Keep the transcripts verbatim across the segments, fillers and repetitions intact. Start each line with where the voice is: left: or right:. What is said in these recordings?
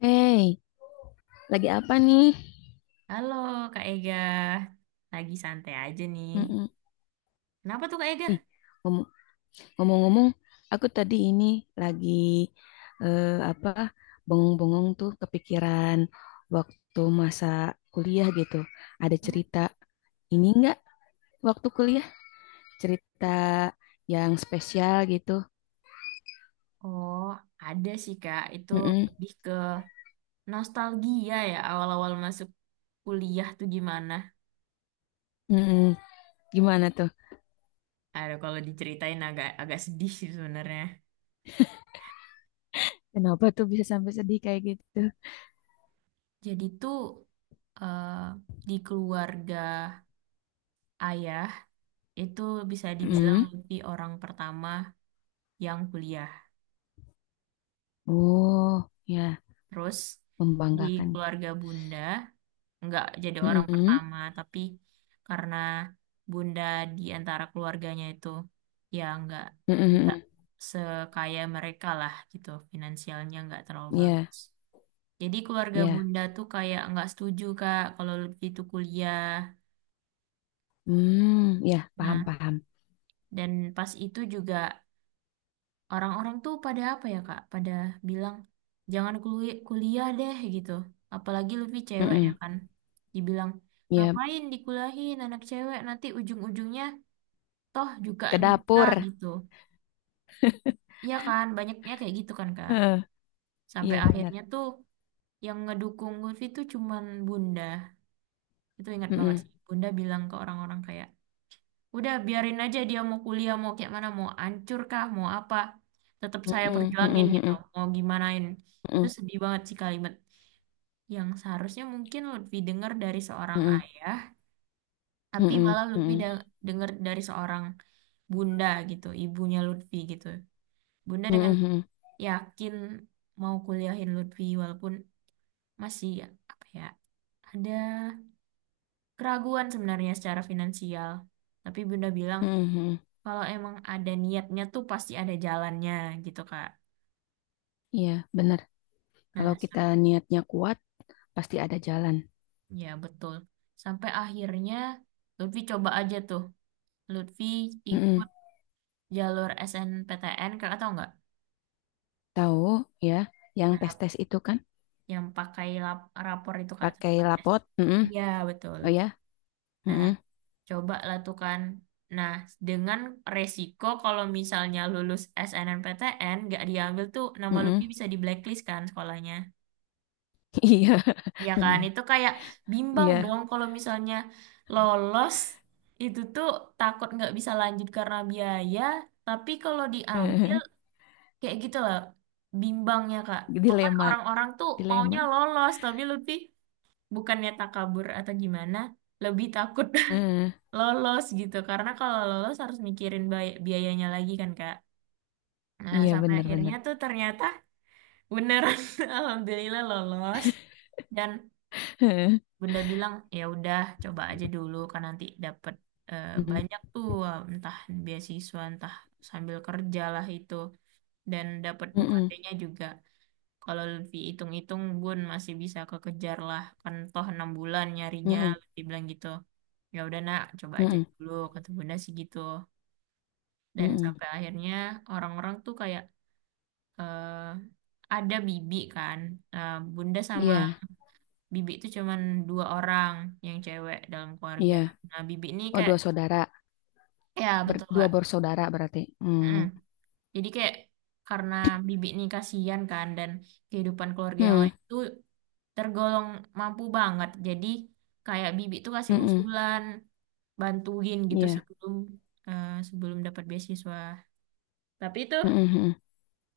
left: Hey, lagi apa nih?
right: Halo Kak Ega, lagi santai aja nih.
left: Mm-mm.
right: Kenapa tuh Kak Ega?
left: Ih, ngom- ngomong-ngomong, aku tadi ini lagi eh, apa bengong-bengong tuh kepikiran waktu masa kuliah gitu. Ada
right: Hmm?
left: cerita ini enggak waktu kuliah? Cerita yang spesial gitu.
right: Oh, ada sih Kak, itu
left: Mm-mm.
right: lebih ke nostalgia ya awal-awal masuk kuliah tuh gimana.
left: Mm-mm. Gimana tuh?
right: Aduh, kalau diceritain agak agak sedih sih sebenarnya.
left: Kenapa tuh bisa sampai sedih kayak gitu?
right: Jadi tuh eh, di keluarga ayah itu bisa dibilang
left: Mm-mm.
right: lebih orang pertama yang kuliah.
left: Oh, ya,
right: Terus di
left: membanggakan.
right: keluarga bunda nggak jadi orang
left: Mm-mm.
right: pertama, tapi karena bunda di antara keluarganya itu ya nggak nggak
left: Mm-mm.
right: sekaya mereka lah gitu, finansialnya nggak terlalu
left: Ya,
right: bagus. Jadi keluarga
left: ya.
right: bunda tuh kayak nggak setuju Kak kalau Lutfi itu kuliah.
left: Hmm, ya, paham
right: Nah,
left: paham.
right: dan pas itu juga orang-orang tuh pada apa ya Kak? Pada bilang jangan kuli- kuliah deh gitu. Apalagi Lutfi cewek ya
left: Mm-mm.
right: kan. Dibilang
left: Ya,
right: ngapain dikuliahin anak cewek nanti ujung-ujungnya toh juga
left: ke dapur.
right: nikah gitu. Iya kan, banyaknya kayak gitu kan Kak.
left: Heeh,
right: Sampai
left: iya benar.
right: akhirnya tuh yang ngedukung Lutfi tuh cuman Bunda. Itu ingat banget
left: Mm-mm.
right: sih. Bunda bilang ke orang-orang kayak, udah biarin aja dia mau kuliah, mau kayak mana, mau hancur kah, mau apa. Tetap saya
left: Mm-mm,
right: perjuangin
left: mm-mm,
right: gitu,
left: mm-mm,
right: mau gimanain. Itu sedih banget sih kalimat yang seharusnya mungkin Lutfi dengar dari seorang
left: mm-mm,
right: ayah, tapi
left: mm-mm, mm-mm,
right: malah Lutfi
left: mm-mm,
right: da- dengar dari seorang bunda gitu, ibunya Lutfi gitu. Bunda dengan
left: mm-mm, mm-mm,
right: yakin mau kuliahin Lutfi walaupun masih apa ya ada keraguan sebenarnya secara finansial. Tapi Bunda bilang
left: mm-mm.
right: kalau emang ada niatnya tuh pasti ada jalannya gitu Kak.
left: Iya benar. Kalau
right: Nah, sa-
left: kita niatnya kuat, pasti ada jalan.
right: ya betul. Sampai akhirnya Lutfi coba aja tuh. Lutfi
left: Mm-mm.
right: ikut jalur S N P T N, Kakak tahu nggak?
left: Tahu ya? Yang tes
right: Nah,
left: tes itu kan
right: yang pakai lap- rapor itu Kak.
left: pakai
right: Tempat.
left: lapot. Mm-mm.
right: Iya, betul.
left: Oh ya.
right: Nah,
left: Mm-mm,
right: coba lah tuh kan. Nah, dengan resiko kalau misalnya lulus S N M P T N gak diambil tuh nama Lutfi
left: mm-mm.
right: bisa di blacklist kan sekolahnya.
left: Iya
right: Ya kan,
left: benar.
right: itu kayak bimbang
left: Iya.
right: dong kalau misalnya lolos itu tuh takut nggak bisa lanjut karena biaya, tapi kalau diambil kayak gitu lah bimbangnya Kak. Makan
left: Dilema
right: orang-orang tuh
left: dilema.
right: maunya lolos, tapi Lutfi bukannya takabur atau gimana, lebih takut
left: Eh,
right: lolos gitu karena kalau lolos harus mikirin bay- biayanya lagi kan Kak. Nah,
left: Iya
right: sampai
left: benar
right: akhirnya
left: benar.
right: tuh ternyata beneran alhamdulillah lolos, dan Bunda bilang ya udah coba aja dulu kan nanti dapet eh,
left: Mm-mm.
right: banyak tuh eh, entah beasiswa entah sambil kerja lah itu, dan dapet
left: Mm-mm.
right: U K T-nya juga. Kalau lebih hitung-hitung Bun masih bisa kekejar lah kan toh enam bulan nyarinya
left: Mm-mm,
right: lebih bilang gitu. Ya udah nak coba aja
left: mm-mm,
right: dulu kata Bunda sih gitu. Dan
left: mm-mm.
right: sampai akhirnya orang-orang tuh kayak eh, ada bibi kan. Nah, bunda sama
left: Iya,
right: bibi itu cuman dua orang yang cewek dalam keluarga,
left: iya.
right: nah bibi ini
left: Oh,
right: kayak,
left: dua saudara.
right: ya
left: Ber-
right: betul
left: dua
right: kak.
left: bersaudara berarti. Hmm,
right: Mm. Jadi kayak karena bibi ini kasihan kan, dan kehidupan keluarga yang
left: hmm,
right: lain itu tergolong mampu banget, jadi kayak bibi tuh kasih
left: mm-mm,
right: usulan bantuin gitu
left: iya,
right: sebelum eh, sebelum dapat beasiswa, tapi itu.
left: mm-mm, mm-mm,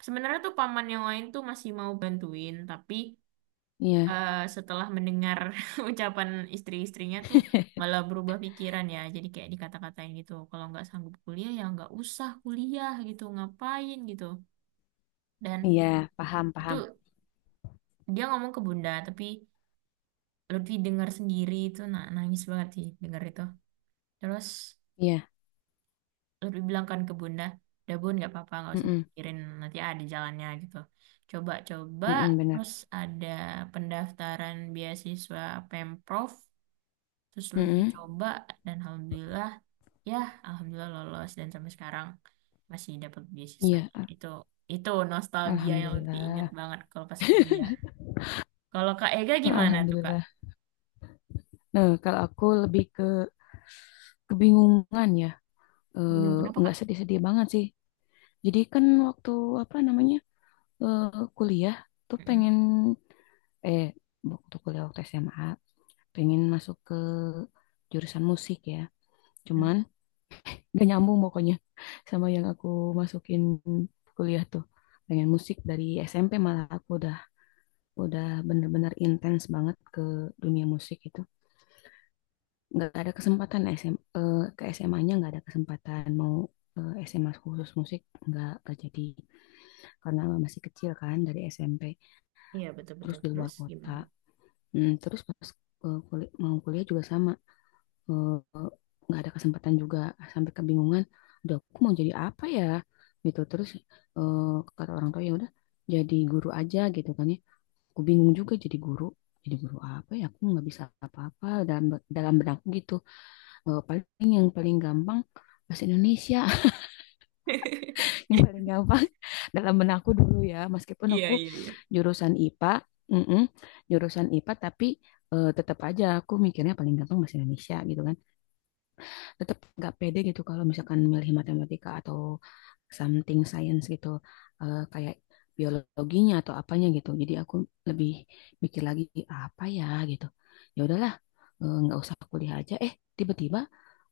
right: Sebenarnya tuh paman yang lain tuh masih mau bantuin, tapi
left: iya,
right: eh, setelah mendengar ucapan istri-istrinya tuh malah berubah pikiran ya. Jadi kayak dikata-katain gitu, kalau nggak sanggup kuliah ya nggak usah kuliah gitu, ngapain gitu. Dan
left: iya. Paham,
right: itu
left: paham.
right: dia ngomong ke Bunda, tapi Lutfi dengar sendiri itu, na- nangis banget sih dengar itu. Terus
left: Iya,
right: lebih bilang kan ke bunda udah bun nggak apa-apa nggak usah
left: mm-mm,
right: dipikirin nanti ada jalannya gitu, coba coba,
left: mm-mm, benar.
right: terus ada pendaftaran beasiswa Pemprov, terus lebih
left: Mm-mm,
right: coba dan alhamdulillah, ya alhamdulillah lolos dan sampai sekarang masih dapat
left: iya,
right: beasiswanya
left: Al-
right: itu. Itu nostalgia yang lebih ingat
left: alhamdulillah.
right: banget kalau pas kuliah. Kalau Kak Ega
left: Eh,
right: gimana tuh Kak?
left: alhamdulillah. Nah, kalau aku lebih ke kebingungan ya,
right: Bingung kenapa
left: eh,
right: Kak?
left: nggak sedih-sedih banget sih. Jadi kan waktu apa namanya, eh, kuliah tuh
right: Mm-mm.
left: pengen, eh waktu kuliah, waktu S M A pengen masuk ke jurusan musik ya.
right: Mm.
left: Cuman gak nyambung pokoknya, sama yang aku masukin kuliah tuh. Pengen musik dari S M P malah aku udah, udah bener-bener intens banget ke dunia musik itu. Nggak ada kesempatan SM, eh, ke S M A-nya nggak ada kesempatan mau, eh, S M A khusus musik nggak nggak jadi, karena masih kecil kan dari S M P
right: Iya
left: terus
right: betul-betul,
left: di luar
right: terus
left: kota.
right: gimana Kak?
left: Hmm, terus pas, eh, kul- mau kuliah juga sama, eh, nggak ada kesempatan juga, sampai kebingungan, udah aku mau jadi apa ya gitu. Terus, eh, kata orang tua ya udah jadi guru aja gitu kan ya, aku bingung juga jadi guru. Jadi guru apa ya, aku nggak bisa apa-apa dalam, dalam benakku gitu. Eh, paling yang paling gampang bahasa Indonesia, yang paling gampang dalam benakku dulu ya, meskipun
right: Iya,
left: aku
right: iya, iya.
left: jurusan IPA, mm-mm, jurusan IPA tapi, eh, tetap aja aku mikirnya paling gampang bahasa Indonesia gitu kan. Tetap nggak pede gitu kalau misalkan milih matematika atau something science gitu, eh, kayak biologinya atau apanya gitu. Jadi aku lebih mikir lagi apa ya gitu, ya udahlah, eh, nggak usah kuliah aja. Eh tiba-tiba,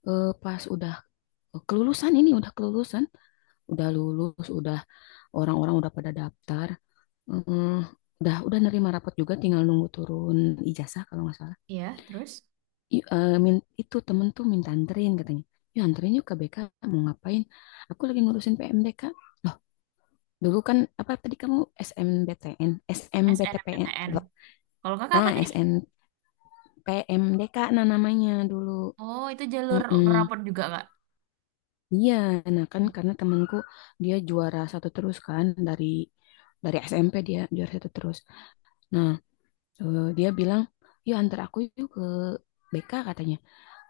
left: eh, pas udah kelulusan, ini udah kelulusan, udah lulus, udah orang-orang udah pada daftar, eh, udah, udah nerima rapot juga, tinggal nunggu turun ijazah kalau nggak salah.
right: Iya, terus?
left: I- eh, min- itu temen tuh minta anterin katanya, ya anterin yuk ke B K. Mau ngapain? Aku lagi ngurusin P M D K. Loh, dulu kan apa tadi kamu, S M B T N, S M B T P N?
right: S N M P T N.
left: Loh.
right: Kalau kakak
left: Ah,
right: apa tadi?
left: S N P M D K nah namanya dulu.
right: Oh, itu jalur
left: Mm-mm.
right: rapor juga kak.
left: Iya, nah kan karena temanku dia juara satu terus kan, dari, dari S M P dia juara satu terus. Nah, eh, dia bilang yuk antar aku yuk ke B K katanya.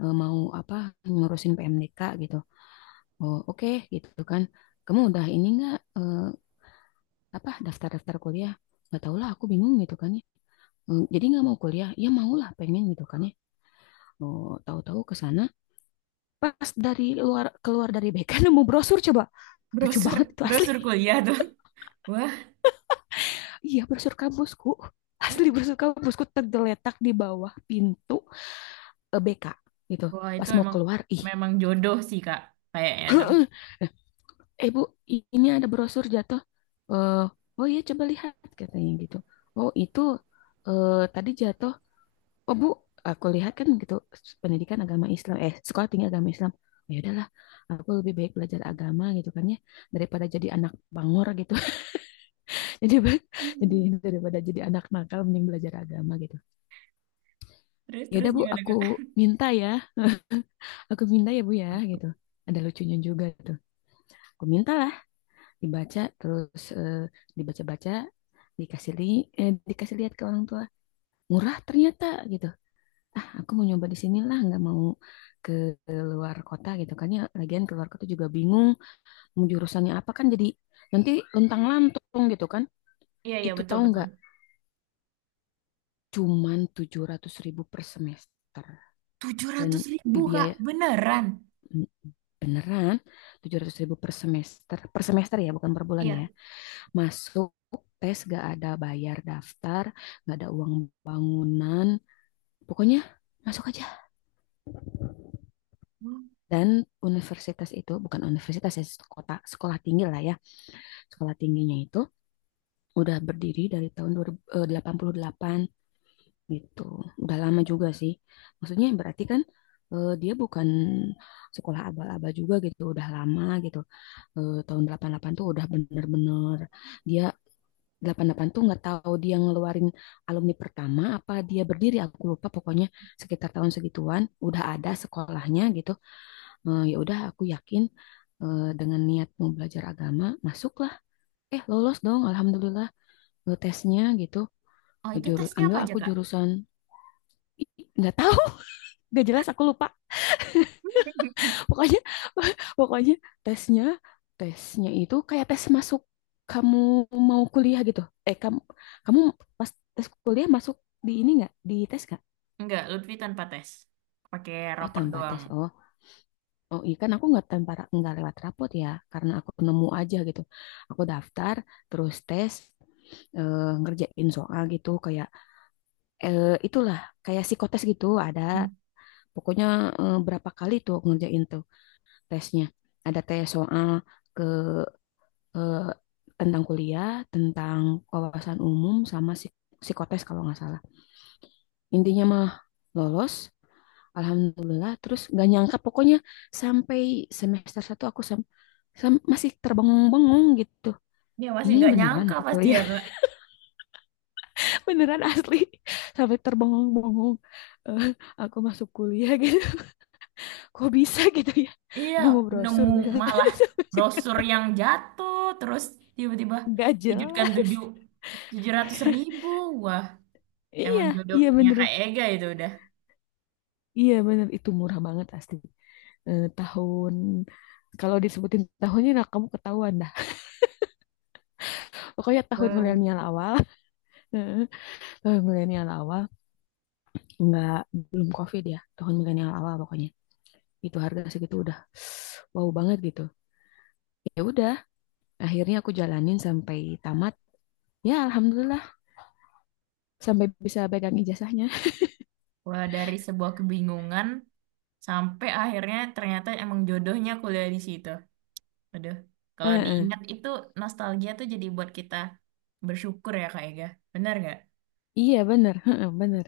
left: Eh, mau apa? Ngurusin P M D K gitu. Oh oke gitu kan, kamu udah ini nggak, eh, apa, daftar-daftar kuliah? Nggak tahu lah, aku bingung gitu kan ya. Eh, jadi nggak mau kuliah? Ya mau lah, pengen gitu kan ya. Oh tahu-tahu ke sana, pas dari luar keluar dari B K, nemu brosur coba, lucu
right: Brosur,
left: banget itu asli.
right: brosur kuliah tuh. Wah,
left: Iya, brosur kampusku, asli
right: hmm.
left: brosur kampusku tergeletak di bawah pintu, eh, B K gitu,
right: Wah itu
left: pas mau
right: emang
left: keluar ih.
right: memang jodoh sih kak, kayaknya tuh.
left: Eh bu, i- ini ada brosur jatuh. Eh, oh iya coba lihat katanya gitu. Oh itu, eh tadi jatuh. Oh bu, aku lihat kan gitu, pendidikan agama Islam, eh, sekolah tinggi agama Islam. Oh, ya udahlah, aku lebih baik belajar agama gitu kan ya, daripada jadi anak bangor gitu. jadi ba- jadi,
right: Hmm.
left: daripada jadi anak nakal mending belajar agama gitu.
right: Terus
left: Ya
right: terus
left: udah bu,
right: gimana
left: aku
right: kak?
left: minta ya, aku minta ya bu ya gitu. Ada lucunya juga tuh. Aku minta, dibaca, terus, eh, dibaca-baca, dikasih li, eh, dikasih lihat ke orang tua, murah ternyata gitu. Ah aku mau nyoba di sinilah, nggak mau ke, ke luar kota gitu kan ya. Lagian keluar kota juga bingung mau jurusannya apa kan, jadi nanti luntang lantung gitu kan.
right: Iya iya
left: Itu
right: betul
left: tahu
right: betul.
left: nggak, cuman tujuh ratus ribu per semester.
right: Tujuh
left: Dan
right: ratus ribu kak,
left: biaya,
right: beneran?
left: beneran tujuh ratus ribu per semester, per semester ya bukan per bulan
right: Iya.
left: ya. Masuk tes gak ada, bayar daftar gak ada, uang bangunan, pokoknya masuk aja.
right: Wah.
left: Dan universitas itu bukan universitas ya, sekolah, sekolah tinggi lah ya. Sekolah tingginya itu udah berdiri dari tahun delapan puluh delapan gitu, udah lama juga sih, maksudnya berarti kan, eh, dia bukan sekolah abal-abal juga gitu, udah lama gitu. Eh, tahun delapan puluh delapan tuh udah bener-bener, dia, delapan puluh delapan tuh, nggak tahu dia ngeluarin alumni pertama apa dia berdiri aku lupa. Pokoknya sekitar tahun segituan udah ada sekolahnya gitu. Eh, ya udah aku yakin, eh, dengan niat mau belajar agama, masuklah, eh lolos dong, alhamdulillah, eh, tesnya gitu.
right: Oh itu
left: Juru
right: tesnya
left: ambil
right: apa aja
left: aku
right: kak?
left: jurusan, nggak tahu, nggak jelas, aku lupa. Pokoknya pokoknya tesnya, tesnya itu kayak tes masuk, kamu mau kuliah gitu. Eh kamu, kamu pas tes kuliah masuk di ini, nggak di tes nggak?
right: Enggak, Lutfi tanpa tes. Pakai
left: Oh
right: rapor
left: tanpa
right: doang.
left: tes. Oh, oh iya kan aku nggak tanpa, nggak lewat rapot ya, karena aku nemu aja gitu. Aku daftar, terus tes, eh, ngerjain soal gitu kayak, eh, itulah kayak psikotes gitu ada.
right: Hmm.
left: Pokoknya, eh, berapa kali tuh aku ngerjain tuh tesnya. Ada tes soal ke, eh, tentang kuliah, tentang wawasan umum, sama psik- psikotes kalau nggak salah. Intinya mah lolos, alhamdulillah. Terus nggak nyangka, pokoknya sampai semester satu aku sam- sam- masih terbengung-bengung gitu.
right: Ya masih
left: Ini
right: nggak
left: beneran
right: nyangka
left: aku
right: pasti ya.
left: kuliah, beneran asli. Sampai terbengung-bengung, eh, aku masuk kuliah gitu. Kok bisa gitu ya?
right: Iya,
left: Nemu brosur
right: nemu
left: bisa.
right: malah brosur yang jatuh, terus tiba-tiba
left: Nggak
right: dikejutkan
left: jelas.
right: tujuh tujuh ratus ribu. Wah,
left: Iya,
right: emang
left: iya
right: jodohnya
left: bener.
right: Kak Ega itu udah.
left: Iya bener, itu murah banget asli. eh, tahun kalau disebutin tahunnya nah kamu ketahuan dah. Pokoknya tahun
right: Wah,
left: milenial awal, eh, tahun milenial awal, nggak, belum COVID ya, tahun milenial awal pokoknya. Itu harga segitu udah wow banget gitu. Ya udah, akhirnya aku jalanin sampai tamat. Ya alhamdulillah sampai bisa pegang ijazahnya.
right: wah, dari sebuah kebingungan sampai akhirnya ternyata emang jodohnya kuliah di situ. Aduh, kalau
left: Heeh.
right: diingat itu nostalgia tuh jadi buat kita bersyukur ya Kak Ega. Benar nggak?
left: Iya bener, heeh, bener.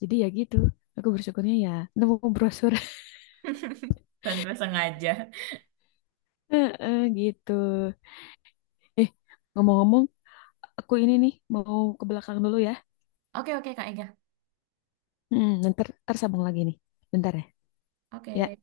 left: Jadi ya gitu, aku bersyukurnya ya nemu brosur.
right: Tanpa sengaja.
left: Heeh, gitu. Eh, Ngomong-ngomong, aku ini nih mau ke belakang dulu ya.
right: Oke oke Kak Ega.
left: Hmm, ntar, ntar sambung lagi nih. Bentar ya. Ya,
right: Oke.